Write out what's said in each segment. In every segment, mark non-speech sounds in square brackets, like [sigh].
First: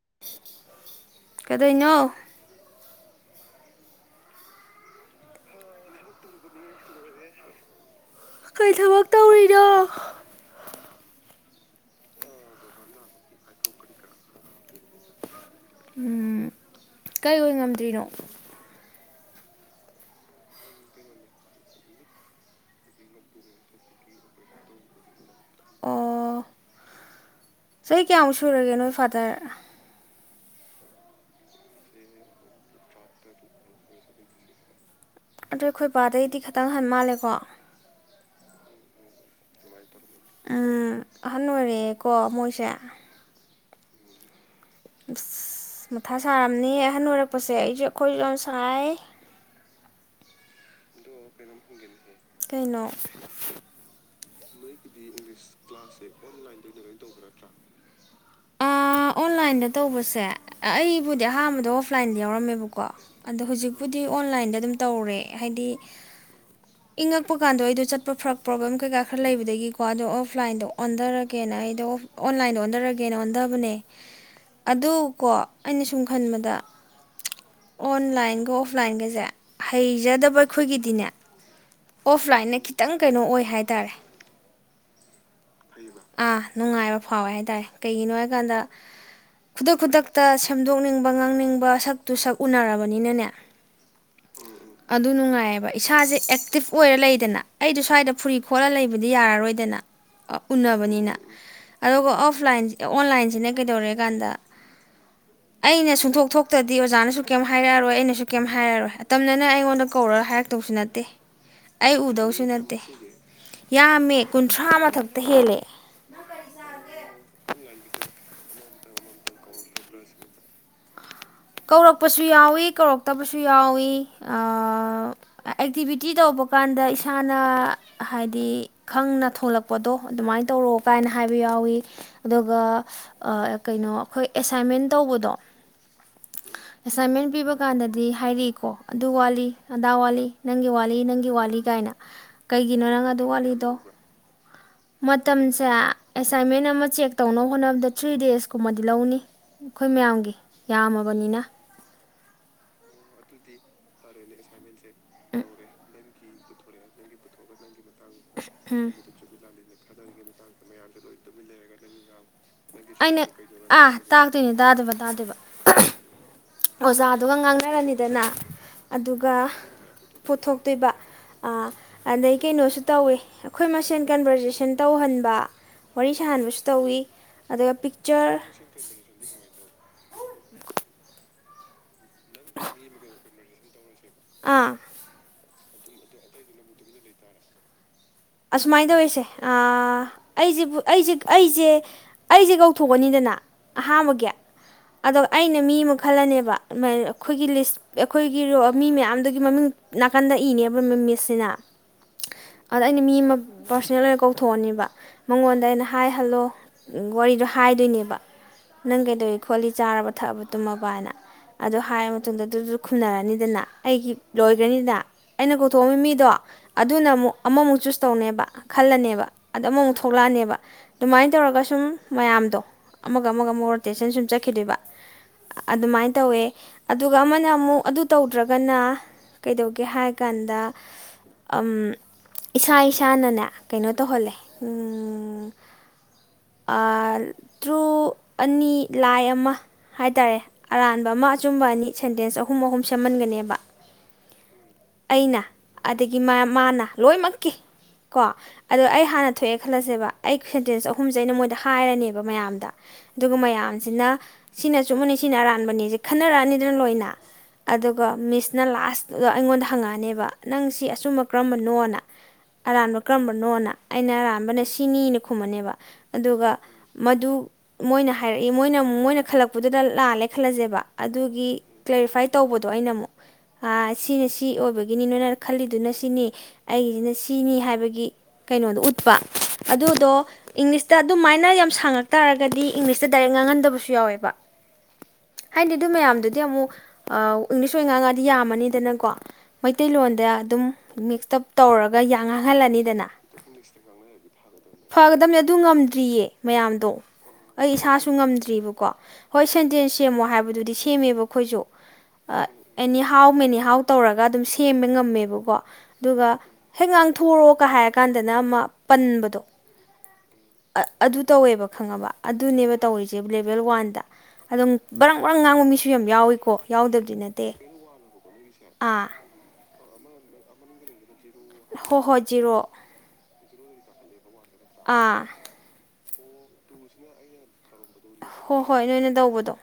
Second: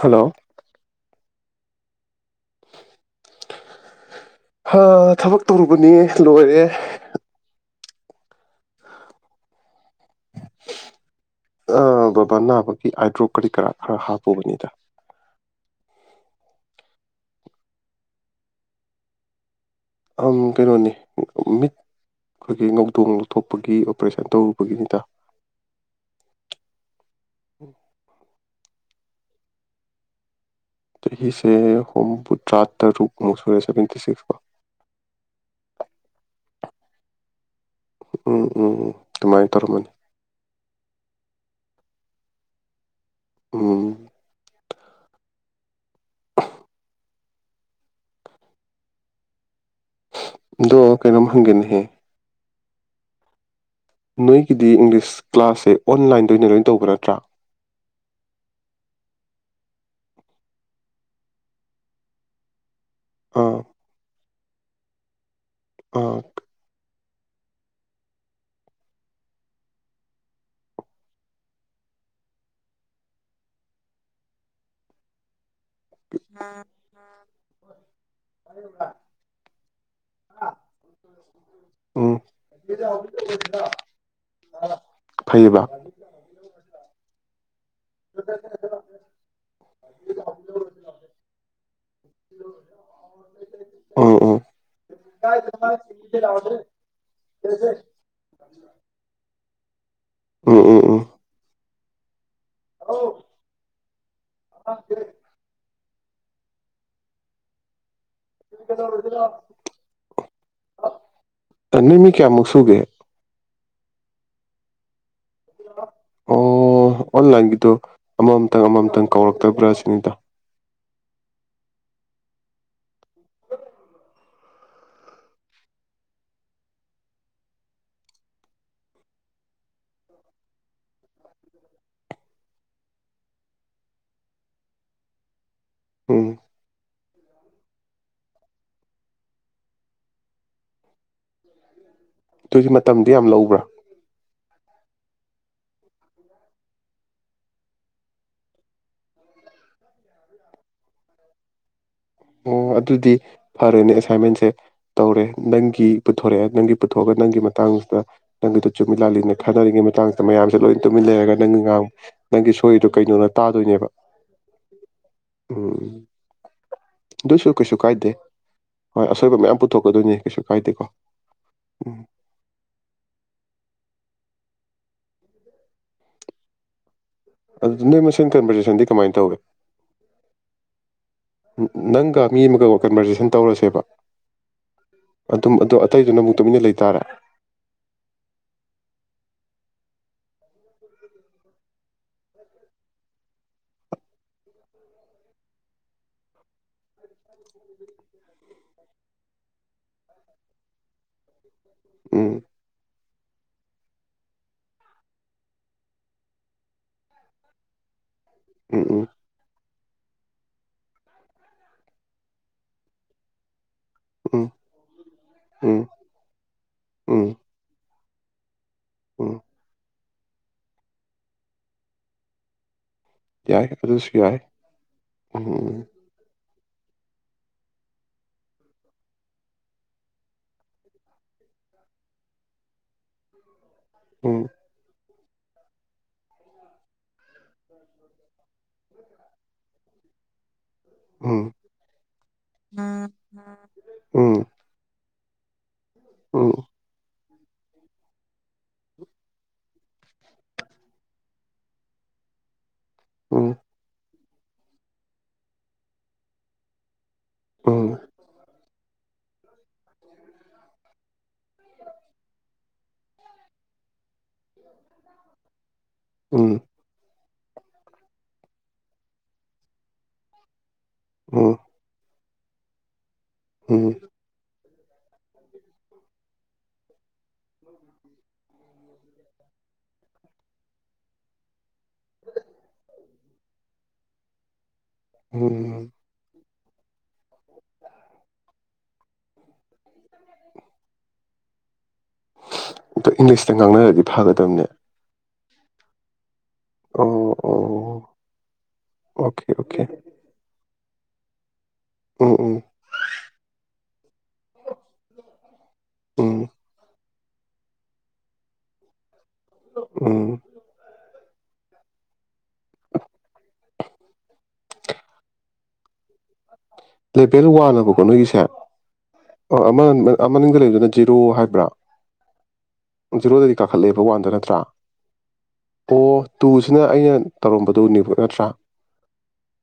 Hello ꯀꯗꯩꯅꯣ ꯊꯕꯛ ꯇꯧꯔꯨꯕꯅꯤ ꯂꯣꯏꯔꯦ ꯀꯔꯤ ꯊꯕꯛ ꯇꯧꯔꯤꯅꯣ ꯑ ꯕꯕꯥ ꯅꯥꯕꯒꯤ ꯑꯥꯏꯗ꯭ꯔꯣꯞ ꯀꯔꯤ ꯀꯔꯥ ꯈꯔ ꯍꯥꯞꯄꯨꯕꯅꯤꯗ ꯎꯝ ꯀꯩ ꯑꯣꯏ ꯉꯝꯗ꯭ꯔꯤꯅꯣ ꯑꯥꯪ ꯀꯩꯅꯣꯅꯤ ꯃꯤꯠ ꯑꯩꯈꯣꯏꯒꯤ ꯉꯧꯗꯣꯡ ꯂꯧꯊꯣꯛꯄꯒꯤ ꯑꯣꯄ꯭ꯔꯦꯁꯟ ꯇꯧꯔꯨꯕꯒꯤꯅꯤꯗ ꯑꯣ ꯆꯍꯤ ꯀꯌꯥꯃꯨꯛ ꯁꯨꯔꯒꯦꯅꯣ ꯐꯥꯗꯔ ꯆꯍꯤꯁꯦ ꯍꯣꯄꯨꯗ꯭ꯔꯇꯔꯨꯛꯃꯨ ꯁꯨꯔꯦ ꯁꯚꯦꯟꯇꯤ ꯁꯤꯁꯀ ꯑꯗꯣ ꯑꯩꯈꯣꯏꯕꯥꯗꯩꯗꯤ ꯈꯤꯇꯪ ꯍꯟ ꯃꯥꯜꯂꯦꯀꯣ ꯎꯝ ꯎꯝ ꯎꯝ ꯗꯨꯃꯥꯏ ꯇꯧꯔꯝꯃꯅꯤ ꯑꯥ ꯑꯍꯟ ꯑꯣꯏꯔꯛꯑꯦꯀꯣ ꯃꯣꯏꯁꯦ ꯎꯝ ꯑꯁ ꯃꯊꯥ ꯁꯥꯔꯝꯅꯤ ꯑꯍꯟ ꯑꯣꯏꯔꯛꯄꯁꯦ ꯑꯩꯁꯨ ꯑꯩꯈꯣꯏꯁꯨ ꯌꯥꯝ ꯁꯥꯏ ꯗꯣ ꯀꯩꯅꯣꯝ ꯍꯦꯒꯦꯅꯍꯦ ꯀꯩꯅꯣ ꯅꯣꯏ ꯗꯤ ꯏꯪꯂꯤꯁ ꯀ꯭ꯂꯥꯁꯁꯦ ꯑꯣꯟꯂꯥꯏꯟꯗ ꯑꯣꯏꯅ ꯂꯣꯏ ꯇꯧꯕ ꯅꯠꯇ꯭ꯔꯥ ꯑꯥ ꯑꯣꯟꯂꯥꯏꯟꯗ ꯇꯧꯕꯁꯦ ꯑꯩꯕꯨꯗꯤ ꯑꯍꯥꯟꯕꯗ ꯑꯣꯐꯂꯥꯏꯟꯗ ꯌꯥꯎꯔꯝꯃꯦꯕꯀꯣ ꯀꯣ ꯑꯗꯣ ꯑꯥ ꯍꯧꯖꯤꯛꯄꯨꯗꯤ ꯑꯣꯟꯂꯥꯏꯟꯗ ꯑꯗꯨꯝ ꯇꯧꯔꯦ ꯍꯥꯏꯗꯤ ꯑꯥ ꯏꯉꯛ ꯄ ꯀꯥꯟꯗꯥ ꯑꯩꯗꯣ ꯆꯠꯄ ꯐꯔ ꯄ꯭ꯔꯣꯕ꯭ꯂꯦꯝ ꯀꯩꯀꯥ ꯈꯔ ꯂꯩꯕ ꯑꯗꯒꯤꯀꯣ ꯑꯗꯣ ꯑꯣꯐꯂꯥꯏꯟꯗꯣ ꯑꯣꯟꯊꯔꯒꯦꯅ ꯑꯩꯗꯣ ꯑꯣꯟꯂꯥꯏꯟꯗ ꯑꯣꯟꯊꯔꯒꯦꯅ ꯑꯣꯟꯊꯕꯅꯦ ꯑꯗꯨꯀꯣ ꯑꯩꯅ ꯁꯨꯝ ꯈꯟꯕꯗ ꯑꯣꯟꯂꯥꯏꯟꯒ ꯑꯣꯐꯂꯥꯏꯟꯒꯁꯦ ꯍꯩꯖꯗꯕ ꯑꯩꯈꯣꯏꯒꯤꯗꯤꯅꯦ ꯎꯝ ꯑꯣꯐꯂꯥꯏꯟꯗ ꯈꯤꯇꯪ ꯀꯩꯅꯣ ꯑꯣꯏ ꯍꯥꯏꯇꯥꯔꯦ ꯐꯩꯌꯦꯕ ꯑꯥ ꯅꯨꯡꯉꯥꯏꯔ ꯐꯥꯎꯦ ꯇ ꯀꯩꯒꯤꯅꯣ ꯍꯥꯏꯀꯥꯟꯗ ꯈꯨꯗꯛ ꯈꯨꯗꯛꯇ ꯁꯦꯝꯗꯣꯛꯅꯤꯡꯕ ꯉꯥꯡꯅꯤꯡꯕ ꯁꯛꯇꯨ ꯁꯛ ꯎꯅꯔꯕꯅꯤꯅꯅꯦ ꯎꯝ ꯎꯝ ꯑꯗꯨ ꯅꯨꯡꯉꯥꯏꯌꯦꯕ ꯏꯁꯥꯁꯦ ꯇꯤꯞ ꯑꯣꯏꯔ ꯂꯩꯗꯅ ꯑꯩꯗꯣ ꯁ꯭ꯋꯥꯏꯗ ꯐꯨꯔꯤ ꯈꯣꯠꯂ ꯂꯩꯕꯗꯤ ꯌꯥꯔꯔꯣꯏꯗ ꯗꯅꯥ ꯑ ꯎꯝ ꯎꯝ ꯎꯝ ꯎꯟꯅꯅꯕꯅꯤꯅ ꯑ ꯑꯣꯐ ꯑꯣꯟꯂꯥꯏꯟꯁꯤꯅ ꯀꯩꯗꯧꯔꯦ ꯀꯥꯟꯗ ꯑꯩꯅ ꯆꯨꯝꯊꯣꯛ ꯊꯣꯛꯇ꯭ꯔꯗꯤ ꯑꯣꯖꯥꯅꯁꯨ ꯀꯩꯝ ꯍꯥꯏꯔꯛꯑꯔꯣꯏ ꯑꯩꯅ ꯨꯁꯨ ꯀꯩꯝ ꯍꯥꯏꯔꯔꯣꯏ ꯑꯇꯝꯅꯅ ꯑꯩꯉꯣꯟꯗ ꯀꯧꯔꯒ ꯍꯥꯏꯔꯛꯇꯧꯁꯨ ꯅꯠꯇꯦ ꯑꯩ ꯅꯤꯃꯤ ꯎꯗꯧꯁꯨ ꯀꯌꯥꯃꯨꯛ ꯅꯠꯇꯦ ꯁꯨꯒꯦ ꯌꯥꯝꯃꯦ ꯀꯨꯟꯊ꯭ꯔꯥ ꯃꯊꯛ ꯑꯣ ꯑꯣꯂꯥꯏꯟ ꯀꯣ ꯑꯃ ꯃꯇꯪ ꯑꯃꯃꯝꯇꯪ ꯀꯧꯔꯛꯇꯕ꯭ꯔꯥ ꯁꯤꯅꯤꯗ ꯀꯧꯔꯛꯄꯁꯨ ꯌꯥꯎꯏ ꯀꯧꯔꯛꯇꯕꯁꯨ ꯌꯥꯎꯏ ꯑꯦꯛꯇꯤꯚꯤꯇꯤ ꯇꯧꯕ ꯀꯥꯟꯗ ꯏꯁꯥꯅ ꯍꯥꯏꯗꯤ ꯈꯪꯅ ꯊꯣꯂꯛꯄꯗꯣ ꯑꯗꯨꯃꯥꯏꯅ ꯇꯧꯔꯑꯣ ꯀꯥꯏꯅ ꯍꯥꯏꯕ ꯌꯥꯎꯏ ꯑꯗꯨꯒ ꯀꯩꯅꯣ ꯑꯩꯈꯣꯏ ꯑꯦꯁꯥꯏꯟꯃꯦꯟ ꯇꯧꯕꯗꯣ ꯎꯝ ꯑꯦꯁꯥꯏꯟꯃꯦꯟ ꯄꯤꯕ ꯀꯥꯟꯗꯗꯤ ꯍꯥꯏꯔꯛꯏꯀꯣ ꯑꯗꯨ ꯋꯥꯠꯂꯤ ꯑꯗꯥ ꯋꯥꯠꯂꯤ ꯅꯪꯒꯤ ꯋꯥꯠꯂꯤ ꯅꯪꯒꯤ ꯋꯥꯠꯂꯤ ꯀꯥꯏꯅ ꯑꯗꯨꯗꯤ ꯀꯩꯒꯤꯅꯣ ꯅꯪ ꯃꯇꯝꯗꯤ ꯑꯗꯨ ꯌꯥꯝ ꯂꯧꯕ꯭ꯔꯥ ꯋꯥꯠꯂꯤꯗꯣ ꯃꯇꯝꯁꯦ ꯑꯦꯁꯥꯏꯟꯃꯦꯟ ꯑꯃ ꯆꯦꯛ ꯇꯧꯅꯕ ꯍꯣꯠꯅꯕꯗ ꯊ꯭ꯔꯤ ꯗꯦꯖꯀꯨꯝꯕꯗꯤ ꯂꯧꯅꯤ ꯑꯩꯈꯣꯏ ꯃꯌꯥꯝꯒꯤ ꯌꯥꯝꯃꯕꯅꯤꯅ ꯑꯣ ꯑꯗꯨꯗꯤ ꯐꯔꯦꯅꯦ ꯑꯦꯁꯥꯏꯟꯃꯦꯟꯁꯦ ꯇꯧꯔꯦ ꯅꯪꯒꯤ ꯄꯨꯊꯣꯔꯛꯑꯦ ꯅꯪꯒꯤ ꯄꯨꯊꯣꯛꯑꯒ ꯅꯪꯒꯤ ꯃꯇꯥꯡ ꯅꯪꯒꯤꯗ ꯆꯨꯝꯃꯤꯂꯥꯜꯂꯤꯅ ꯈꯥꯅꯔꯤꯉꯩ ꯃꯇꯥꯡꯁꯤꯗ ꯃꯌꯥꯝꯁꯦ ꯂꯣꯏ ꯇꯨꯃꯤꯟꯅ ꯂꯩꯔꯒ ꯅꯪꯥꯡ ꯅꯪꯒꯤ ꯁꯣꯏꯔꯤꯗꯣ ꯑꯩꯅ ꯀꯩꯅꯣꯅ ꯇꯥꯗꯣꯏꯅꯦꯕ ꯑꯥ ꯇꯥꯛꯇꯣꯏꯅꯦ ꯇꯥꯗꯕ ꯇꯥꯗꯣꯏꯕ ꯎꯝ ꯑꯣꯖꯥꯗꯨꯒ ꯑꯗꯨꯏꯁꯨ ꯀꯩꯁꯨ ꯀꯥꯏꯗꯦ ꯉꯥꯡꯅꯔꯅꯤꯗꯅ ꯍꯣꯏ ꯑꯗꯨꯒ ꯑꯁꯣꯏꯕ ꯃꯌꯥꯝ ꯄꯨꯊꯣꯛꯀꯗꯣꯏꯅꯤ ꯀꯩꯁꯨ ꯀꯥꯏꯗꯦꯀꯣ ꯄꯨꯊꯣꯛꯇꯣꯏꯕ ꯎꯝ ꯑꯗꯩ ꯀꯩꯅꯣꯁꯨ ꯇꯧꯋꯤ ꯑꯩꯈꯣꯏ ꯃꯁꯦꯟ ꯀꯟꯕꯔꯖꯦꯁꯟ ꯇꯧꯍꯟꯕ ꯋꯥꯔꯤ ꯁꯥꯍꯟꯕꯁꯨ ꯇꯧꯋꯤ ꯑꯗꯨꯒ ꯑꯗꯨ ꯅꯣꯏ ꯃꯁꯦꯟ ꯄꯤꯛꯆꯔ ꯀꯟꯚꯔꯖꯦꯁꯟꯗꯤ ꯀꯃꯥꯏꯅ ꯇꯧꯏ ꯑꯣ ꯎ [unintelligible] [inaudible] ꯅꯪꯒ ꯃꯤ ꯑꯃꯒ ꯀꯟꯕꯔꯖꯦꯁꯟ ꯇꯧꯔꯁꯦꯕ ꯑꯥ ꯇꯨꯝ ꯑꯗꯨ ꯑꯇꯩꯗꯨꯅ ꯑꯃꯨꯛ ꯇꯨꯃꯤꯟꯅ ꯂꯩꯇꯥꯔꯦ ꯑꯁꯨꯃꯥꯏꯅ ꯇꯧꯋꯁꯦ ꯑꯩꯁꯦꯕꯨ ꯑꯩꯁꯦ ꯑꯩꯁꯦ ꯑꯩꯁꯦ ꯀꯧꯊꯣꯛꯑꯅꯤꯗꯅ ꯑꯍꯥꯟꯕꯒꯤ ꯑꯗꯣ ꯑꯩꯅ ꯃꯤ ꯑꯃ ꯈꯜꯂꯅꯦꯕ ꯑꯗꯨꯥꯏ ꯑꯩꯈꯣꯏꯒꯤ ꯂꯤꯁ ꯑꯩꯈꯣꯏꯒꯤꯣ ꯃꯤ ꯃꯌꯥꯝꯗꯨꯒꯤ ꯃꯃꯤꯡ ꯅꯥꯀꯟꯗ ꯏꯅꯦꯕ ꯃꯤꯁꯁꯤꯅ ꯎꯝ ꯑꯗꯣ ꯑꯩꯅ ꯃꯤ ꯑꯃ ꯄꯥꯔꯁꯣꯅꯦꯜ ꯑꯣꯏꯅ ꯀꯧꯊꯣꯛꯑꯅꯦꯕ ꯃꯉꯣꯟꯗ ꯑꯩꯅ ꯍꯥꯏꯍꯜꯂꯣ ꯋꯥꯔꯤꯗꯣ ꯍꯥꯏꯗꯣꯏꯅꯦꯕ ꯎꯝ ꯎꯝ ꯅꯪ ꯀꯩꯗꯧ ꯈꯣꯂꯤ ꯆꯥꯔꯕ ꯊꯛꯑꯕ ꯇꯨꯝꯃꯄꯅ ꯑꯗꯣ ꯍꯥꯏꯔꯕ ꯃꯇꯨꯡꯗ ꯑꯗꯨꯗꯨꯗ ꯈꯨꯝꯅꯔꯅꯤꯗꯅ ꯑꯩꯒꯤ ꯎꯝ ꯂꯣꯏꯈ꯭ꯔꯅꯤꯗ ꯑꯩꯅ ꯎꯝ ꯀꯧꯊꯣꯛꯑꯝꯃꯤ ꯃꯤꯗꯣ ꯑꯗꯨꯅ ꯎꯝ ꯑꯃꯨꯛ ꯑꯃꯨꯛ ꯆꯨꯁ ꯇꯧꯅꯦꯕ ꯈꯜꯂꯅꯦꯕ ꯎꯝ ꯑꯗ ꯑꯃꯃꯨꯛ ꯊꯣꯛ ꯊꯣꯛꯂꯛꯑꯅꯦꯕ ꯑꯗꯨꯃꯥꯏꯅ ꯇꯧꯔꯒ ꯁꯨꯝ ꯃꯌꯥꯝꯗꯣ ꯑꯃꯒ ꯑꯃꯒ ꯌꯥꯏ ꯑꯃꯨꯛ ꯑꯗꯨꯁꯨ ꯔꯣꯇꯦꯁꯟ ꯁꯨꯝ ꯌꯥꯏ ꯆꯠꯈꯤꯗꯣꯏꯕ ꯎꯝ ꯑꯗꯨꯃꯥꯏꯅ ꯇꯧꯋꯦ ꯑꯗꯨꯒ ꯑꯃꯅ ꯑꯃꯨꯛ ꯑꯗꯨ ꯇꯧꯗ꯭ꯔꯒꯅ ꯀꯩꯗꯧꯒꯦ ꯍꯥꯏ ꯀꯥꯟꯗ ꯏꯁꯥ ꯏꯁꯥꯅꯅꯦ ꯀꯩꯅꯣ ꯇꯧꯍꯜꯂꯦ ꯎꯝ ꯇ꯭ꯔꯨ ꯑꯅꯤ ꯂꯥꯏ ꯑꯃ ꯍꯥꯏꯇꯥꯔꯦ ꯑꯔꯥꯟꯕ ꯑꯃ ꯎꯝ ꯎꯝ ꯑꯆꯨꯝꯕ ꯑꯅꯤ ꯁꯦꯟꯇꯦꯟꯁ ꯑꯍꯨꯝ ꯑꯍꯨꯝ ꯁꯦꯝꯍꯟꯒꯅꯦꯕ ꯑꯩꯅ ꯑꯗꯒꯤ ꯃꯥ ꯎꯝ ꯃꯥꯅ ꯂꯣꯏꯃꯛꯀꯤ ꯀꯣ ꯑꯗꯣ ꯑꯩ ꯍꯥꯟꯅ ꯊꯣꯛꯑꯦ ꯈꯜꯂꯁꯦꯕ ꯑꯩ ꯁꯦꯟꯇꯦꯟꯁ ꯑꯍꯨꯝꯁꯦ ꯑꯩꯅ ꯃꯣꯏꯗ ꯍꯥꯏꯔꯅꯦꯕ ꯃꯌꯥꯝꯗ ꯑꯗꯨꯒ ꯎꯝ ꯃꯌꯥꯝꯁꯤꯅ ꯁꯤꯅ ꯆꯨꯝꯕꯅꯤ ꯁꯤꯅ ꯑꯔꯥꯟꯕꯅꯤꯁꯦ ꯈꯟꯅꯔꯛꯑꯅꯤꯗꯅ ꯂꯣꯏꯅ ꯎꯝ ꯑꯗꯨꯒ ꯃꯤꯁꯅ ꯂꯥꯁ ꯑꯗ ꯑꯩꯉꯣꯟꯗ ꯐꯪꯉꯛꯅꯦꯕ ꯅꯪ ꯁꯤ ꯑꯆꯨꯝꯕ ꯀꯔꯝꯕꯅꯣꯅ ꯑꯔꯥꯟꯕ ꯀꯔꯝꯕꯅꯣꯅ ꯑꯩꯅ ꯑꯔꯥꯟꯕꯅ ꯁꯤꯅꯤꯅ ꯈꯨꯝꯕꯅꯦꯕ ꯎꯝ ꯑꯗꯨꯒ ꯃꯗꯨ ꯃꯣꯏꯅ ꯍꯥꯏꯔꯛꯏ ꯃꯣꯏꯅ ꯃꯣꯏꯅ ꯈꯜꯂꯛꯄꯗꯨꯗ ꯂꯥꯜꯂꯦ ꯈꯜꯂꯁꯦꯕ ꯎꯝ ꯑꯗꯨꯒꯤ ꯀ꯭ꯂꯦꯔꯤꯐꯥꯏꯠ ꯇꯧꯕꯗꯣ ꯑꯩꯅ ꯑꯃꯨꯛ ꯎꯝ ꯑ ꯁꯤꯅꯦ ꯁꯤ ꯑꯣꯏꯕꯒꯤꯅꯤ ꯅꯅ ꯈꯜꯂꯤꯗꯨꯅ ꯁꯤꯅꯤ ꯑꯩꯁꯤꯅ ꯁꯤꯅꯤ ꯍꯥꯏꯕꯒꯤ ꯀꯩꯅꯣꯗꯣ ꯎꯠꯄ ꯑꯗꯨꯗꯣ ꯏꯪꯂꯤꯁꯇ ꯑꯗꯨꯃꯥꯏꯅ ꯌꯥꯝ ꯁꯥꯡꯉꯛ ꯇꯥꯔꯒꯗꯤ ꯏꯪꯂꯤꯁꯇ ꯗꯥꯏꯔꯦꯛ ꯉꯥꯡꯍꯟꯗꯕꯁꯨ ꯌꯥꯎꯋꯦꯕ ꯋꯥ ꯍꯥꯏꯅꯤ ꯎꯝ ꯑꯗꯨ ꯃꯌꯥꯝꯗꯨꯗꯤ ꯑꯃꯨꯛ ꯏꯪꯂꯤꯁ ꯑꯣꯏꯅ ꯉꯥꯉꯥꯗꯤ ꯌꯥꯝꯃꯅꯤꯗꯅꯀꯣ ꯃꯩꯇꯩꯂꯣꯟꯗ ꯑꯗꯨꯝ ꯃꯤꯛꯁꯇꯞ ꯇꯧꯔꯛ ꯑꯇ ꯏꯪꯂꯤꯁꯇ ꯉꯥꯡꯅꯔꯗꯤ ꯐꯥꯒꯗꯕꯅꯦ ꯐꯒꯗꯕꯅꯤ ꯑꯗꯨ ꯉꯝꯗ꯭ꯔꯤꯌꯦ ꯃꯌꯥꯝꯗꯣ ꯑꯣ ꯑꯩ ꯏꯁꯥꯁꯨ ꯉꯝꯗ꯭ꯔꯤꯕꯀꯣ ꯍꯣꯏ ꯑꯣꯀꯦ ꯑꯣꯀꯦ ꯁꯦꯟꯇꯦꯟꯁ ꯁꯦꯝꯃꯣ ꯍꯥꯏꯕꯗꯨꯗꯤ ꯁꯤ ꯁꯦꯝꯃꯦꯕ ꯑꯩꯈꯣꯏꯁꯨ ꯎꯝ ꯎꯝ ꯑꯦꯅꯤ ꯍꯥꯎ ꯃꯦꯅꯤ ꯍꯥꯎ ꯇꯧꯔꯒ ꯑꯗꯨꯝ ꯁꯦꯝꯕ ꯉꯝꯃꯦꯕꯀꯣ ꯎꯝ ꯑꯗꯨꯒ ꯉꯥꯡꯊꯣꯔꯣꯒ ꯍꯥꯏꯔ ꯀꯥꯟꯗꯅ ꯑꯃ ꯄꯟꯕꯗꯣ ꯎꯝ ꯑ ꯑꯗꯨ ꯇꯧꯋꯦꯕ ꯈꯪꯉꯕ ꯑꯗꯨꯅꯦꯕ ꯇꯧꯔꯤꯁꯦ ꯂꯦꯚꯦꯜ ꯋꯥꯟꯗ ꯑꯗꯨꯝ ꯕꯪ ꯪ ꯉꯥꯡꯕ ꯃꯤꯁꯨ ꯌꯥꯝ ꯌꯥꯎꯏꯀꯣ ꯌꯥꯎꯗꯕꯗꯤ ꯂꯦꯄꯦꯜ ꯅꯠꯇꯦ ꯋꯥꯜꯂꯕꯀꯣ ꯅꯣꯏꯒꯤꯁꯦ ꯑꯥ ꯑꯣ ꯑꯃ ꯑꯃꯥꯡꯅꯤꯡ ꯂꯩꯅ ꯍꯣ ꯍꯣꯏ ꯖꯤꯔꯣ [inaudible] ꯀꯥꯈꯠꯂꯦꯕ ꯋꯥꯗ ꯅꯠꯇꯦ ꯑꯥ ꯑꯣ ꯇꯨꯁꯤꯅ ꯑꯩꯅ ꯇꯧꯔꯝꯕꯗ ꯍꯣ ꯍꯣꯏ ꯅꯣꯏꯅ ꯇꯧꯕꯗꯣ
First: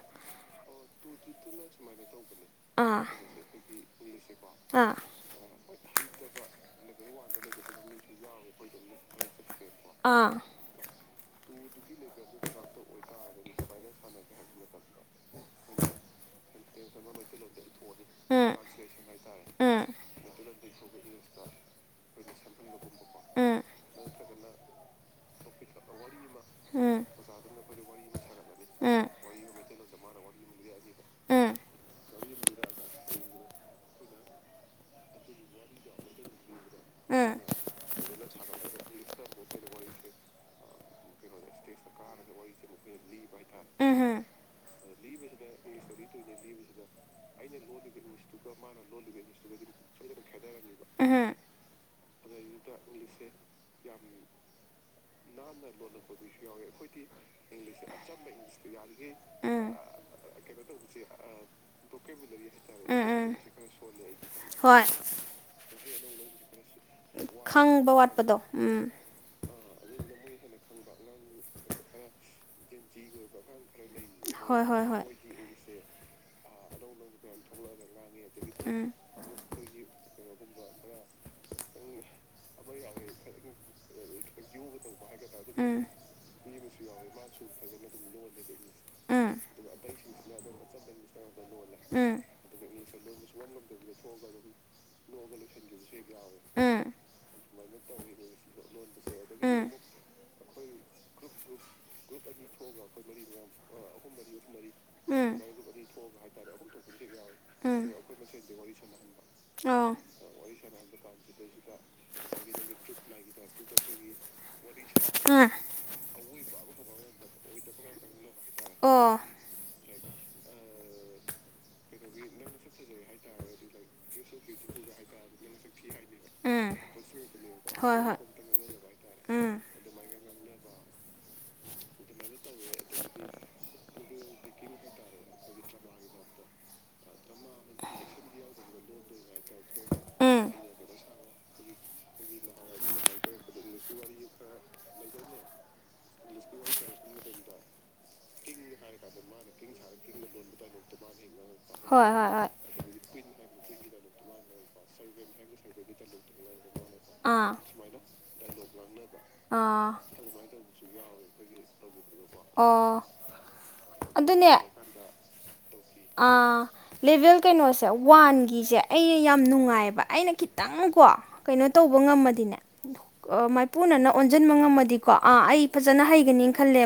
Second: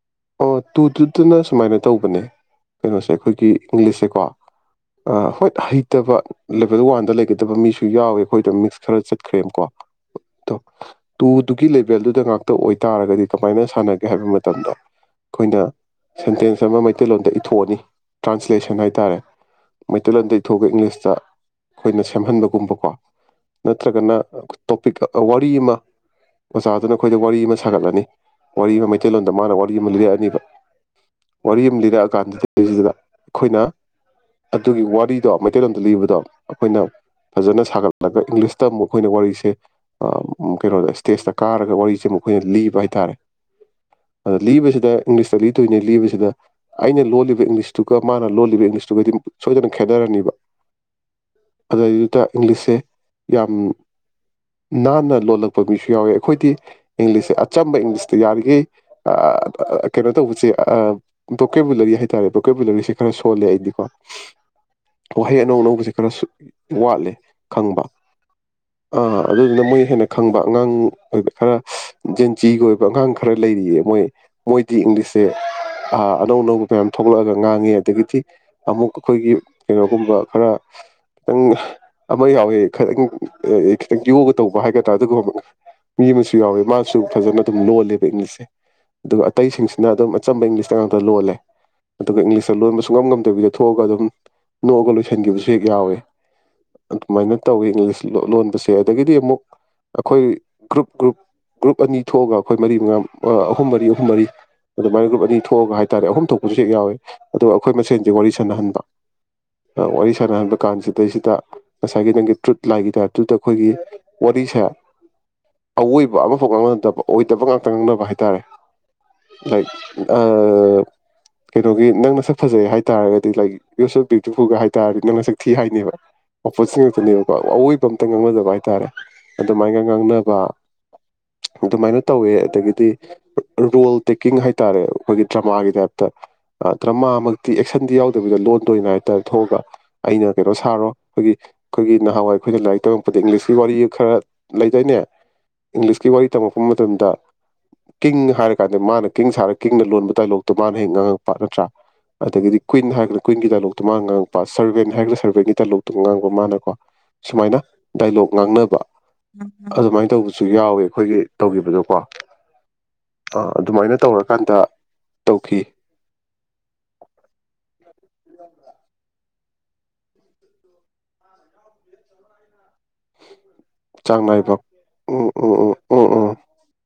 ꯑꯣ ꯇꯨ ꯇꯅ ꯁꯨꯥꯏꯅ ꯇꯧꯕꯅꯦ ꯑꯥ ꯀꯩꯅꯣꯁꯦ ꯑꯩꯈꯣꯏꯒꯤ ꯏꯪꯂꯤꯁꯦꯀꯣ ꯑꯥ ꯑ ꯍꯣꯏ ꯍꯥꯏ ꯠꯇꯕ ꯂꯦꯕꯦꯜ ꯋꯥꯟꯗ ꯂꯩꯒꯗꯕ ꯃꯤꯁꯨ ꯌꯥꯎꯋꯦ ꯑꯩꯈꯣꯏꯗ ꯃꯤꯛꯁ ꯈꯔ ꯆꯠꯈ꯭ꯔꯦꯕꯀꯣ ꯑꯥ ꯑꯗꯣ ꯇꯨꯗꯨꯒꯤ ꯂꯦꯚꯦꯜꯗꯨꯗ ꯉꯥꯛꯇ ꯑꯣꯏꯇꯥꯔꯒꯗꯤ ꯀꯃꯥꯏꯅ ꯁꯥꯟꯅꯒꯦ ꯍꯥꯏꯕ ꯃꯇꯝꯗ ꯑꯩꯈꯣꯏꯅ ꯁꯦꯟꯇꯦꯟꯁ ꯁꯃ ꯃꯩꯇꯩꯂꯣꯟꯗ ꯏꯊꯣꯛꯑꯅꯤ ꯎꯝ ꯇ꯭ꯔꯥꯟꯁꯂꯦꯁꯟ ꯍꯥꯏꯇꯥꯔꯦ ꯎꯝ ꯃꯩꯇꯩꯂꯣꯟꯗꯒꯤ ꯊꯣꯛꯄ ꯏꯪꯂꯤꯁꯇ ꯑꯩꯈꯣꯏꯅ ꯁꯦꯝꯍꯟꯕꯒꯨꯝꯕꯀꯣ ꯎꯝ ꯅꯠꯇ꯭ꯔꯒꯅ ꯇꯣꯄꯤꯛ ꯋꯥꯔꯤ ꯑꯃ ꯑꯣꯖꯥꯗꯨꯅ ꯎꯝ ꯑꯩꯈꯣꯏꯗ ꯋꯥꯔꯤ ꯑꯃ ꯁꯥꯒꯠꯂꯅꯤ ꯋꯥꯔꯤ ꯑꯃ ꯎꯝ ꯃꯩꯇꯩꯂꯣꯟꯗ ꯃꯥꯅ ꯋꯥꯔꯤ ꯑꯃ ꯂꯤꯔꯛꯑꯅꯤꯕ ꯎꯝ ꯋꯥꯔꯤ ꯑꯃ ꯂꯤꯔꯛꯑꯀꯥꯟꯗꯨꯗꯁꯤꯗ ꯑꯩꯈꯣꯏꯅ ꯑꯗꯨꯒꯤ ꯋꯥꯔꯤꯗꯣ ꯃꯩꯇꯩꯂꯣꯟꯣꯝꯗ ꯂꯤꯕꯗꯣ ꯑꯩꯈꯣꯏꯅ ꯎꯝ ꯐꯖꯅ ꯁꯥꯒꯠꯂꯒ ꯏꯪꯂꯤꯁꯇ ꯑꯃꯨꯛ ꯑꯩꯈꯣꯏꯅ ꯋꯥꯔꯤꯁꯦ ꯀꯩꯅꯣꯗ ꯏꯁꯇꯦꯖꯇ ꯀꯥꯔꯒ ꯋꯥꯔꯤꯁꯦ ꯃꯈꯣꯏꯅ ꯂꯤꯕ ꯍꯥꯏꯇꯥꯔꯦ ꯎꯝ ꯎꯝ ꯑꯗ ꯂꯤꯕꯁꯤꯗ ꯏꯪꯂꯤꯁꯇ ꯂꯤꯗꯣꯏꯅꯦ ꯑꯩꯅ ꯂꯣꯜꯂꯤꯕ ꯏꯪꯂꯤꯁꯇꯨꯒ ꯃꯥꯅ ꯂꯣꯜꯂꯤꯕ ꯏꯪꯂꯤꯁꯇꯨꯒꯗꯤ ꯁꯣꯏꯗꯅ ꯈꯦꯅꯔꯅꯤꯕ ꯑꯗꯨ ꯑꯗꯨꯩꯗꯨꯗ ꯏꯪꯂꯤꯁꯁꯦ ꯌꯥꯝ ꯅꯥꯟꯅ ꯂꯣꯜꯂꯛꯄ ꯅꯥꯟꯅ ꯃꯤꯁꯨ ꯌꯥꯎꯋꯦ ꯂꯣꯜꯂꯛꯄꯗꯨꯁꯨ ꯌꯥꯎꯋꯦ ꯑꯩꯈꯣꯏꯗꯤ ꯏꯪꯂꯤꯁꯁꯦ ꯑꯆꯝꯕ ꯏꯪꯂꯤꯁꯁꯦ ꯏꯪꯂꯤꯁꯇ ꯑꯆꯝꯕ ꯌꯥꯔꯤꯈꯩ ꯏꯪꯂꯤꯁꯇ ꯌꯥꯈꯤ ꯀꯩꯅꯣ ꯇꯧꯕꯔꯤꯁꯦ ꯗꯣꯀꯦꯕꯨꯂꯔꯤ ꯍꯥꯏꯇꯥꯔꯦ ꯣꯀꯦꯕꯨꯂꯔꯤꯁꯦ ꯈꯔ ꯁꯣꯜꯂꯦ ꯑꯩꯗꯤꯀꯣ ꯍꯣꯏ ꯋꯥꯍꯩ ꯑꯅꯧ ꯑꯅꯧꯕꯁꯦ ꯈꯔ ꯈꯪꯕ ꯋꯥꯠꯄꯗꯣ ꯎꯝ ꯑꯥ ꯑꯗꯨꯗꯨꯅ ꯃꯣꯏ ꯍꯦꯟꯅ ꯈꯪꯕ ꯑꯉꯥꯡ ꯑꯣꯏꯕ ꯈꯔ ꯤꯒꯤ ꯑꯣꯏꯕ ꯑꯉꯥꯡ ꯈꯔ ꯂꯩꯔꯤꯌꯦ ꯃꯣꯏ ꯃꯣꯏꯗꯤ ꯏꯪꯂꯤꯁꯁꯦ ꯑꯅꯧ ꯑꯅꯧꯕ ꯃꯌꯥꯝ ꯊꯣꯛꯂꯛꯑꯒ ꯉꯥꯡꯉꯦ ꯑꯗꯒꯤꯗꯤ ꯑꯃꯨꯛ ꯑꯩꯈꯣꯏꯒꯤ ꯀꯩꯅꯣꯒꯨꯝꯕ ꯈꯔ ꯈꯤꯇꯪ ꯑꯃ ꯌꯥꯎꯋꯦ ꯈꯤꯇꯪ ꯈꯤꯇꯪ ꯌꯣꯒ ꯇꯧꯕ ꯍꯥꯏꯒꯗ꯭ꯔꯥ ꯑꯗꯨꯒꯨꯝꯕ ꯃꯤ ꯑꯃꯁꯨ ꯌꯥꯎꯋꯦ ꯃꯥꯁꯨ ꯐꯖꯅ ꯑꯗꯨꯝ ꯂꯣꯜꯂꯦꯕ ꯏꯪꯂꯤꯁꯁꯦ ꯑꯗꯨꯒ ꯑꯇꯩꯁꯤꯡꯁꯤꯅ ꯑꯗꯨꯝ ꯑꯆꯝꯕ ꯏꯪꯂꯤꯁ ꯀꯩꯅꯣꯗ ꯂꯣꯜꯂꯦ ꯑꯗꯨꯒ ꯏꯪꯂꯤꯁꯇ ꯂꯣꯟꯕꯁꯨ ꯉꯝ ꯉꯝꯗꯕꯤꯗ ꯊꯣꯛꯑꯒ ꯑꯗꯨꯝ ꯅꯣꯛꯑꯒ ꯂꯣꯏꯁꯤꯟꯈꯤꯕꯁꯨ ꯍꯦꯛ ꯌꯥꯎꯏ ꯑꯗꯨꯃꯥꯏꯅ ꯇꯧꯋꯤ ꯏꯪꯂꯤꯁ ꯂꯣꯟꯕꯁꯦ ꯑꯗꯒꯤꯗꯤ ꯑꯃꯨꯛ ꯑꯩꯈꯣꯏ ꯒ꯭ꯔꯨꯞ ꯒ꯭ꯔꯨꯞ ꯒ꯭ꯔꯨꯞ ꯑꯅꯤ ꯊꯣꯛꯑꯒ ꯑꯩꯈꯣꯏ ꯃꯔꯤ ꯃꯉꯥ ꯑꯍꯨꯝ ꯃꯔꯤ ꯑꯍꯨꯝ ꯃꯔꯤ ꯑꯗꯨꯃꯥꯏ ꯒ꯭ꯔꯨꯞ ꯑꯅꯤ ꯊꯣꯛꯑꯒ ꯍꯥꯏꯇꯥꯔꯦ ꯑꯍꯨꯝ ꯊꯣꯛꯄꯁꯨ ꯍꯦꯛ ꯌꯥꯎꯋꯦ ꯑꯗꯣ ꯑꯩꯈꯣꯏ ꯃꯁꯦꯟꯁꯦ ꯋꯥꯔꯤ ꯁꯥꯟꯅꯍꯟꯕ ꯑ, ꯑꯣ ꯎꯝ ꯑꯣ ꯎꯝ ꯋꯥꯔꯤ ꯁꯥꯟꯅꯍꯟꯕ ꯀꯥꯟꯁꯤꯗꯩꯁꯤꯗ ꯉꯁꯥꯏꯒꯤ ꯅꯪꯒꯤ ꯇ꯭ꯔꯨꯠ ꯂꯥꯏꯒꯤ ꯇꯥꯏꯞꯇꯨꯗ ꯑꯩꯈꯣꯏꯒꯤ ꯋꯥꯔꯤꯁꯦ ꯀꯝꯄꯜꯁꯔꯤ ꯑꯣꯏꯕꯅꯦꯕꯀꯣ ꯑꯩꯈꯣꯏ ꯃꯐꯝ ꯑꯃꯇ ꯉꯥꯡꯅꯅꯕ ꯍꯥꯏꯇꯥꯔꯦ ꯑꯋꯣꯏꯕ ꯑꯃꯐꯥꯎ ꯑꯣꯏꯗꯕ ꯉꯥꯛꯇ ꯉꯥꯡꯅꯕ ꯍꯥꯏꯇꯥꯔꯦ ꯎꯝ ꯂꯥꯏꯛ ꯀꯩꯅꯣꯒꯤ ꯅꯪꯅ ꯁꯛ ꯐꯖꯩ ꯍꯥꯏꯇꯥꯥꯔꯒꯗꯤ ꯂꯥꯏꯛ ꯌꯨꯁ ꯑꯣꯐ ꯕꯌꯨꯇꯤꯐꯨꯜꯒ ꯍꯥꯏꯕꯇꯥꯥꯔꯗꯤ ꯅꯪꯅ ꯁꯛ ꯊꯤ ꯍꯥꯏꯅꯦꯕ ꯑꯣꯄꯣꯖꯤꯠ ꯉꯥꯛꯇꯅꯦꯕꯀꯣ ꯑꯋꯣꯏꯕ ꯑꯝꯇ ꯉꯥꯡꯅꯗꯕ ꯍꯥꯏꯇꯥꯥꯔꯦ ꯑꯗꯨꯃꯥꯏꯅꯒ ꯉꯥꯡꯅꯕ ꯑꯗꯨꯃꯥꯏꯅ ꯇꯧꯋꯦ ꯑꯗꯒꯤꯗꯤ ꯔꯣꯜ ꯇꯦꯛꯀꯤꯡ ꯍꯥꯏꯇꯥꯔꯦ ꯑꯩꯈꯣꯏꯒꯤ ꯗ꯭ꯔꯃꯥꯒꯤ ꯇꯥꯏꯞꯇ ꯗ꯭ꯔꯃꯥꯃꯛꯇꯤ ꯑꯦꯛꯁꯟꯗꯤ ꯌꯥꯎꯗꯕꯤꯗ ꯂꯣꯟꯗꯣꯏ ꯑꯣꯏꯅ ꯍꯥꯏꯇꯥꯔꯦ ꯊꯣꯛꯑꯒ ꯑꯩꯅ ꯀꯩꯅꯣ ꯁꯥꯔꯣ ꯑꯩꯈꯣꯏꯒꯤ ꯑꯩꯈꯣꯏꯒꯤ ꯅꯍꯥꯟꯋꯥꯏ ꯑꯩꯈꯣꯏꯅ ꯂꯥꯏꯔꯤꯛ ꯇꯝꯉꯛꯄꯗ ꯏꯪꯂꯤꯁꯀꯤ ꯋꯥꯔꯤ ꯈꯔ ꯂꯩꯗꯥꯏꯅꯦ ꯏꯪꯂꯤꯁꯀꯤ ꯋꯥꯔꯤ ꯇꯝꯃꯛꯛꯄ ꯃꯇꯝꯗ ꯀꯤꯡ ꯍꯥꯏꯔ ꯀꯥꯟꯗ ꯃꯥꯅ ꯀꯤꯡ ꯁꯥꯔꯛ ꯀꯡꯅ ꯂꯣꯟꯕ ꯗꯥꯏꯂꯣꯛꯇꯣ ꯃꯥꯅ ꯍꯦꯛ ꯉꯥꯡꯉꯛꯄ ꯅꯠꯇ꯭ꯔꯥ ꯍꯣꯏ ꯍꯣꯏ ꯍꯣꯏ ꯑꯗꯒꯤꯗꯤ ꯀꯨꯋꯤꯟꯟ ꯍꯥꯏꯔꯒꯅ ꯀꯋꯤꯟꯒꯤ ꯗꯥꯏꯂꯣꯛꯇꯣ ꯃꯥꯅ ꯉꯥꯡꯉꯛꯄ ꯁꯔꯕꯦꯟ ꯍꯥꯏꯔꯒꯅ ꯁꯔꯕꯦꯟꯒꯤ ꯗꯥꯏꯂꯣꯛꯇꯣ ꯉꯥꯡꯉꯕ ꯃꯥꯅꯀꯣ ꯑꯥ ꯁꯨꯃꯥꯏꯅ ꯗꯥꯏꯂꯣꯛ ꯉꯥꯡꯅꯕ ꯑꯥ ꯑꯗꯨꯃꯥꯏꯅ ꯇꯧꯕꯁꯨ ꯌꯥꯎꯋꯦꯕ ꯑꯩꯈꯣꯏꯒꯤ ꯇꯧꯈꯤꯕꯗꯣꯀꯣ ꯑꯥ ꯑꯗꯨꯃꯥꯏꯅ ꯇꯧꯔꯒ ꯑ ꯂꯦꯚꯦꯜ ꯀꯩꯅꯣꯁꯦ ꯋꯥꯟꯒꯤꯁꯦ ꯑꯩ ꯌꯥꯝ ꯅꯨꯡꯉꯥꯏꯑꯕ ꯑꯩꯅ ꯈꯤꯇꯪꯀꯣ ꯀꯩꯅꯣ ꯇꯧꯕ ꯉꯝꯃꯗꯤꯅꯦ ꯃꯥꯏꯄꯨꯅꯅ ꯆꯥꯡ ꯑꯣꯟꯁꯤꯟꯕ ꯅꯥꯏꯕ ꯉꯝꯃꯗꯤꯀꯣ ꯎꯝ ꯑꯥ ꯎꯝ ꯑꯩ ꯎꯝ ꯖꯅ ꯎꯝ ꯎꯝ ꯍꯩꯒꯅꯤ ꯈꯜꯂꯦ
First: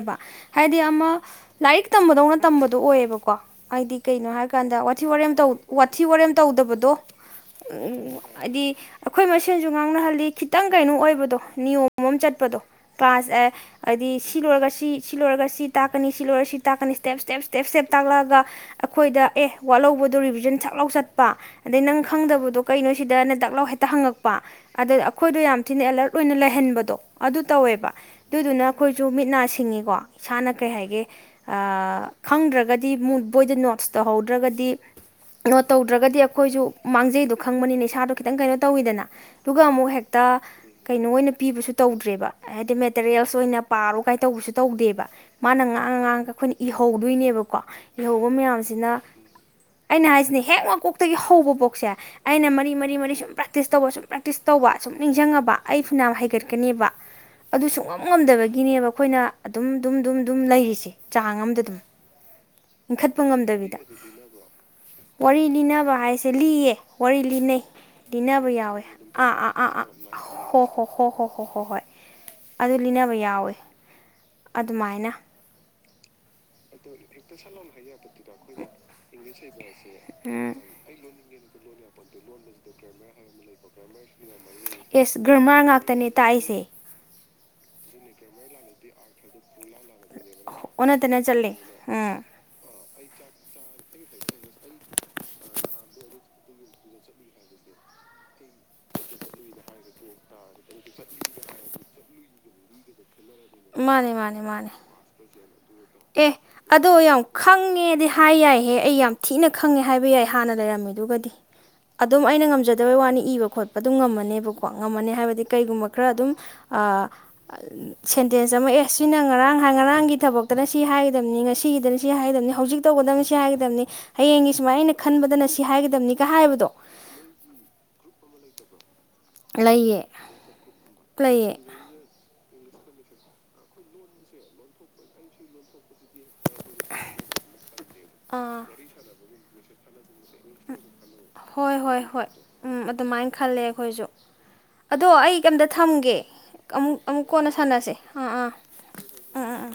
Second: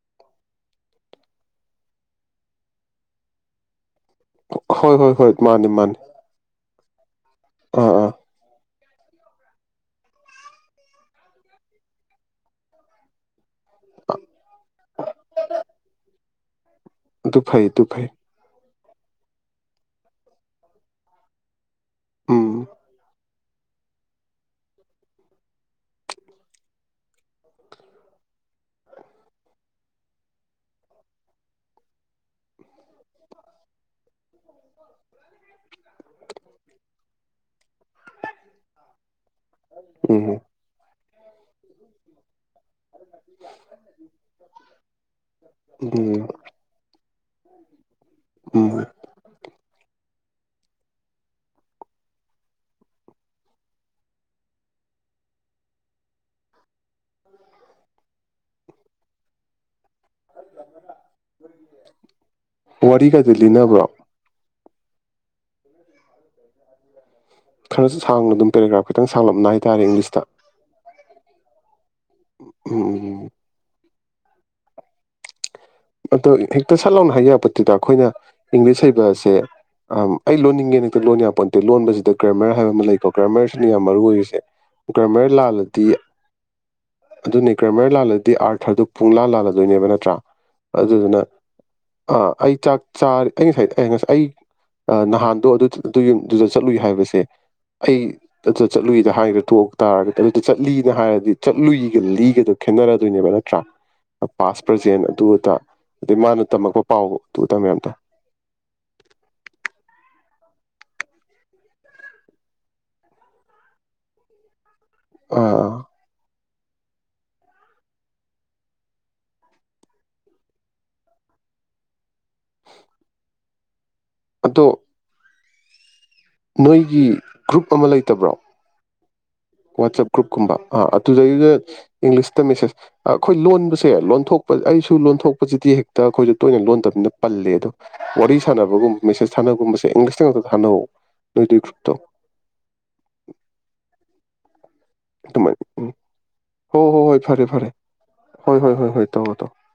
ꯍꯥꯏꯗꯤ ꯑꯃ ꯂꯥꯏꯔꯤꯛ ꯇꯝꯕꯗꯧꯅ ꯇꯝꯕꯗꯣ ꯑꯣꯏꯌꯦꯕꯀꯣ ꯍꯥꯏꯗꯤ ꯀꯩꯅꯣ ꯍꯥꯏꯔꯀꯥꯟꯗ ꯍꯣꯏ ꯋꯥꯊꯤ ꯍꯣꯏ ꯍꯣꯏ ꯋꯥꯔꯦꯝ ꯃꯥꯅꯤ ꯃꯥꯅꯤ ꯋꯥꯊꯤ ꯋꯥꯔꯦꯝ ꯇꯧꯗꯕꯗꯣ ꯗꯣ ꯑꯥ ꯑꯥ ꯎ ꯑꯗꯤ ꯑꯩꯈꯣꯏ ꯃꯁꯦꯟꯁꯨ ꯉꯥꯡꯅꯍꯜꯂꯤ ꯈꯤꯇꯪ ꯀꯩꯅꯣ ꯑꯣꯏꯕꯗꯣ ꯅꯤꯌꯣꯝꯃ ꯆꯠꯄꯗꯣ ꯀ꯭ꯂꯥꯁ ꯑꯦ ꯍꯥꯏꯗꯤ ꯁꯤ ꯂꯣꯏꯔꯒ ꯁꯤ ꯁꯤ ꯂꯣꯏꯔꯒ ꯁꯤ ꯇꯥꯛꯀꯅꯤ ꯁꯤ ꯂꯣꯏꯔ ꯁꯤ ꯇꯥꯛꯀꯅꯤ ꯏꯁꯇꯦ ꯁ ꯑꯗꯨ ꯏꯁꯇꯦꯞ ꯏꯁꯇꯦꯞ꯭ ꯐꯩ ꯑꯗꯨ ꯏꯁꯇꯦꯞ ꯐꯩ ꯇꯥꯛꯂꯛꯑꯒ ꯑꯩꯈꯣꯏꯗ ꯑꯦ ꯋꯥꯠꯍꯧꯕꯗꯣ ꯔꯤꯚꯤꯖꯟ ꯁꯛꯂꯧ ꯆꯠꯄ ꯑꯗꯩ ꯅꯪ ꯈꯪꯗꯕꯗꯣ ꯎꯝ ꯀꯩꯅꯣ ꯁꯤꯗ ꯅꯗ ꯄꯥꯛꯂꯥꯎ ꯍꯦꯛꯇ ꯍꯪꯉꯛꯄ ꯑꯗꯨꯗ ꯑꯩꯈꯣꯏꯗꯣ ꯌꯥꯝ ꯊꯤꯅ ꯑꯦꯂꯔꯠ ꯑꯣꯏꯅ ꯂꯩꯍꯟꯕꯗꯣ ꯑꯗꯨ ꯇꯧꯋꯦꯕ ꯑꯗꯨꯗꯨꯅ ꯑꯩꯈꯣꯏꯁꯨ ꯃꯤꯠ ꯅꯥ ꯁꯤꯡꯉꯤꯀꯣ ꯏꯁꯥꯅ ꯀꯩ ꯍꯥꯏꯒꯦ ꯈꯪꯗ꯭ꯔꯒꯗꯤ ꯕꯣꯏꯗ ꯅꯣꯠꯁ ꯇꯧꯍꯧꯗ꯭ꯔꯒꯗꯤ ꯅꯣꯠ ꯇꯧꯗ꯭ꯔꯒꯗꯤ ꯑꯩꯈꯣꯏꯁꯨ ꯃꯥꯡꯖꯩꯗꯣ ꯈꯪꯕꯅꯤꯅ ꯏꯁꯥꯗꯣ ꯈꯤꯇꯪ ꯀꯩꯅꯣ ꯇꯧꯋꯤꯗꯅ ꯑꯗꯨꯒ ꯑꯃꯨꯛ ꯎꯝ ꯍꯦꯛꯇ ꯀꯩꯅꯣ ꯑꯣꯏꯅ ꯄꯤꯕꯁꯨ ꯇꯧꯗ꯭ꯔꯦꯕ ꯍꯥꯏꯗꯤ ꯃꯦꯇꯦꯔꯤꯌꯦꯜꯁ ꯑꯣꯏꯅ ꯄꯥꯔꯣ ꯀꯥꯏ ꯇꯧꯕꯁꯨ ꯇꯧꯗꯦꯕ ꯃꯥꯅ ꯉꯥꯡꯉ - ꯎꯝ ꯉꯥꯡꯉꯒ ꯑꯩꯈꯣꯏꯅ ꯏꯍꯧꯗꯣꯏꯅꯦꯕꯀꯣ ꯏꯍꯧꯕ ꯎꯝ ꯃꯌꯥꯝꯁꯤꯅ ꯑꯩꯅ ꯍꯥꯏꯁꯤ ꯅꯦ ꯍꯦꯛ ꯃꯀꯣꯛꯇꯒꯤ ꯍꯧꯕ ꯄꯣꯛꯁꯦ ꯑꯩꯅ ꯃꯔꯤ ꯃꯔꯤ ꯃꯔꯤ ꯁꯨꯝ ꯄ꯭ꯔꯦꯛꯇꯤꯁ ꯇꯧꯕ ꯁꯨꯝ ꯄ꯭ꯔꯦꯛꯇꯤꯁ ꯇꯧꯕ ꯁꯨꯝ ꯅꯤꯡꯁꯤꯡꯉꯕ ꯑꯩ ꯐꯨꯅꯥꯝ ꯍꯩꯒꯠꯀꯅꯦꯕ ꯑꯗꯨ ꯁꯨꯡꯉꯝ ꯉꯝꯗꯕꯒꯤ ꯒꯤꯅꯦꯕ ꯑꯩꯈꯣꯏꯅ ꯑꯗꯨꯝ ꯑꯗꯨꯝ - ꯑꯗꯨꯝ - ꯑꯗꯨꯝ ꯂꯩꯔꯤꯁꯦ ꯆꯥꯡ ꯑꯃꯝꯗ ꯑꯗꯨꯝ ꯏꯟꯈꯠꯄ ꯋꯥꯔꯤꯒꯗꯤ ꯉꯝꯗꯕꯤꯗ ꯂꯤꯅꯕ꯭ꯔꯣ ꯋꯥꯔꯤ ꯂꯤꯅꯕ ꯍꯥꯏꯁꯦ ꯂꯤꯌꯦ ꯋꯥꯔꯤ ꯂꯤꯅꯩ ꯈꯔ ꯁꯥꯡꯅ ꯂꯤꯅꯕ ꯑꯗꯨꯝ ꯌꯥꯎꯋꯦ ꯄꯦꯔꯥꯒ꯭ꯔꯥꯐ ꯈꯤꯇꯪ ꯑꯥ ꯁꯥꯡꯂꯞꯅ ꯑꯥ ꯑꯥ ꯍꯥꯏꯇꯥꯔꯦ ꯑꯥ ꯏꯪꯂꯤꯁꯇ ꯍꯣ ꯍꯣ ꯍꯣ ꯍꯣ ꯍꯣ - ꯍꯣꯏ꯫ ꯑꯗꯨ ꯂꯤꯅꯕ ꯎꯝ ꯌꯥꯎꯋꯦ ꯑꯗꯨꯃꯥꯏꯅ [inaudible] ꯑꯗꯣ ꯍꯦꯛꯇ ꯁꯠ ꯂꯥꯎꯅ ꯍꯥꯏ ꯌꯥꯄꯣꯠꯇꯦꯗ ꯑꯩꯈꯣꯏꯅ ꯏꯪꯂꯤꯁ ꯍꯩꯕ ꯑꯁꯦ ꯑꯝ ꯑꯩ ꯂꯣꯟꯅꯤꯡꯉꯦꯅ ꯍꯦꯛꯇ ꯂꯣꯟ ꯌꯥꯄꯣꯟꯇꯦ ꯂꯣꯟꯕꯁꯤꯗ ꯒ꯭ꯔꯃꯔ ꯍꯥꯏꯕ ꯑꯃ ꯂꯩꯀꯣ ꯒ꯭ꯔꯃꯔꯁꯤꯅ ꯌꯥꯝ ꯃꯔꯨ ꯑꯣꯏꯔꯤꯁꯦ ꯑꯦꯁ ꯒ꯭ꯔꯃꯔ ꯒ꯭ꯔꯃꯥ ꯂꯥꯜꯂꯗꯤ ꯉꯥꯛꯇꯅꯦ ꯇꯥꯛꯏꯁꯦ꯫ ꯑꯗꯨꯅꯦ ꯒꯔꯃꯥꯔ ꯂꯥꯜꯂꯗꯤ ꯑꯥꯔꯊꯔꯗꯨ ꯄꯨꯡ ꯂꯥ ꯂꯥꯜꯂꯗꯣꯏꯅꯦꯕ ꯅꯠꯇ꯭ꯔꯥ ꯑꯣꯟꯅ ꯑꯗꯨꯗꯨꯅ ꯇꯩꯅ ꯆꯠꯂꯦ ꯑ ꯎꯝ ꯑꯩ ꯆꯥꯛ ꯥ ꯑꯩ ꯉꯁꯥꯏ ꯉꯁꯥꯏ ꯑꯩ ꯅꯍꯥꯟꯗꯣ ꯑꯗꯨ ꯑꯗꯨ ꯌꯨꯝꯗꯨꯗ ꯆꯠꯂꯨꯏ ꯍꯥꯏꯕꯁꯦ ꯑꯩ ꯑꯗꯨꯗ ꯆꯠꯂꯨꯏꯗ ꯍꯥꯏꯒꯗ ꯇꯣꯛ ꯇꯥꯔꯒꯗꯤ ꯑꯗꯨꯗ ꯆꯠꯂꯤꯅ ꯍꯥꯏꯔꯗꯤ ꯆꯠꯂꯨꯏꯒ ꯂꯤꯒꯗꯣ ꯈꯦꯠꯅꯔꯗꯣꯏꯅꯦꯕ ꯅꯠꯇ꯭ꯔ ꯃꯥꯅꯦ ꯃꯥꯅꯦ ꯄꯥꯁ ꯃꯥꯅꯦ ꯄ꯭ꯔꯖꯦꯟ ꯑꯗꯨ - ꯑꯗ ꯑꯦ ꯑꯗꯣ ꯌꯥꯝ ꯈꯪꯉꯦꯗꯤ ꯍꯥꯏ ꯌꯥꯏꯍꯦ ꯑꯩ ꯌꯥꯝ ꯊꯤꯅ ꯈꯪꯉꯦ ꯍꯥꯏꯕ ꯌꯥꯏ ꯑꯩ ꯍꯥꯟꯅ ꯂꯩꯔꯝꯃꯤꯗꯨꯒꯗꯤ ꯑꯗꯨꯝ ꯑꯩꯅ ꯉꯝꯖꯗꯕꯒꯤ ꯋꯥꯅꯤ ꯏꯕ ꯈꯣꯠꯄ ꯑꯗꯨꯝ ꯉꯝꯃꯅꯦꯕꯀ ꯀꯣ ꯉꯝꯃꯅꯤ ꯍꯥꯏꯕꯗꯤ ꯑꯥ ꯀꯩꯒꯨꯝꯕ ꯈꯔ ꯑꯗꯨꯝ ꯑꯥ ꯁꯦꯟꯇꯦꯟꯁ ꯑꯃ ꯑꯦ ꯁꯤꯅ ꯉꯔꯥꯡ ꯉꯔꯥꯡꯒꯤ ꯊꯕꯛꯇꯅ ꯁꯤ ꯍꯥꯏꯒꯗꯕꯅꯤ ꯉꯁꯤꯒꯤꯗꯅ ꯁꯤ ꯍꯥꯏꯒꯗꯕꯅꯤ ꯍꯧꯖꯤꯛ ꯇꯧꯒꯗꯕꯅꯤ ꯁꯤ ꯍꯥꯏꯒꯗꯕꯅꯤ ꯍꯌꯦꯡꯒꯤ ꯑꯗꯣ ꯁꯨꯃꯥꯏꯅ ꯑꯩꯅ ꯈꯟꯕꯗꯅ ꯁꯤ ꯍꯥꯏꯒꯗꯕꯅꯤ ꯅꯣꯏꯒꯤ ꯒ꯭ꯔꯨꯞ ꯑꯃ ꯂꯩꯇꯕ꯭ꯔꯣ? ꯂꯩꯌꯦ ꯋꯥꯠꯁꯑꯞ ꯭ꯔꯨꯨꯞ ꯀꯨꯝꯕ ꯑꯩ ꯑꯗꯨꯗꯩꯗ ꯂꯩꯌꯦ ꯏꯪꯂꯤꯁ ꯃꯦꯁꯦꯖ ꯑꯩꯈꯣꯏ ꯂꯣꯟꯕꯁꯦ ꯂꯣꯟꯊꯣꯛꯄ ꯑꯩꯁꯨ ꯂꯣꯟꯊꯣꯛꯄꯁꯤꯗꯤ ꯍꯦꯛ ꯇ ꯑꯩꯈꯣꯏꯁꯨ ꯇꯣꯏꯅ ꯂꯣꯟꯗꯕꯅꯤꯅ ꯄꯜꯂꯦ ꯑꯗꯣ ꯋꯥꯔꯤ ꯑꯥ ꯁꯥꯟꯅꯕꯒꯨꯝꯕ ꯃꯦꯁꯦꯁ ꯊꯥꯅꯒꯨꯝꯕꯁꯦ ꯏꯪꯂꯤꯁ ꯊꯥꯅꯧ ꯅꯣꯏꯗꯨꯒꯤ ꯍꯣꯏ - ꯒ꯭ꯔꯨꯞꯇꯣ ꯍꯣꯏ- ꯍꯣꯏ ꯎꯝ ꯑꯗꯨꯃꯥꯏꯅ ꯈꯜꯂꯦ ꯑꯩꯈꯣꯏꯁꯨ꯫ ꯑꯗꯣ ꯑꯩ ꯑꯗꯨꯃꯥꯏꯅ ꯀꯩꯝꯇ ꯎꯝ ꯊꯝꯒꯦ ꯍꯣꯏ ꯍꯣꯏ ꯑꯃꯨꯛ ꯍꯣꯏ ꯑꯃꯨꯛ ꯐꯔꯦ ꯀꯣꯟꯅ ꯐꯔꯦ ꯁꯥꯟꯅꯁꯦ ꯑꯥ ꯑꯥ ꯍꯣꯏ ꯍꯣꯏ ꯍꯣꯏ ꯍꯣꯏ ꯇꯧꯔꯣ ꯇꯧꯔꯣ ꯎꯝ ꯎꯝ ꯎꯝ꯫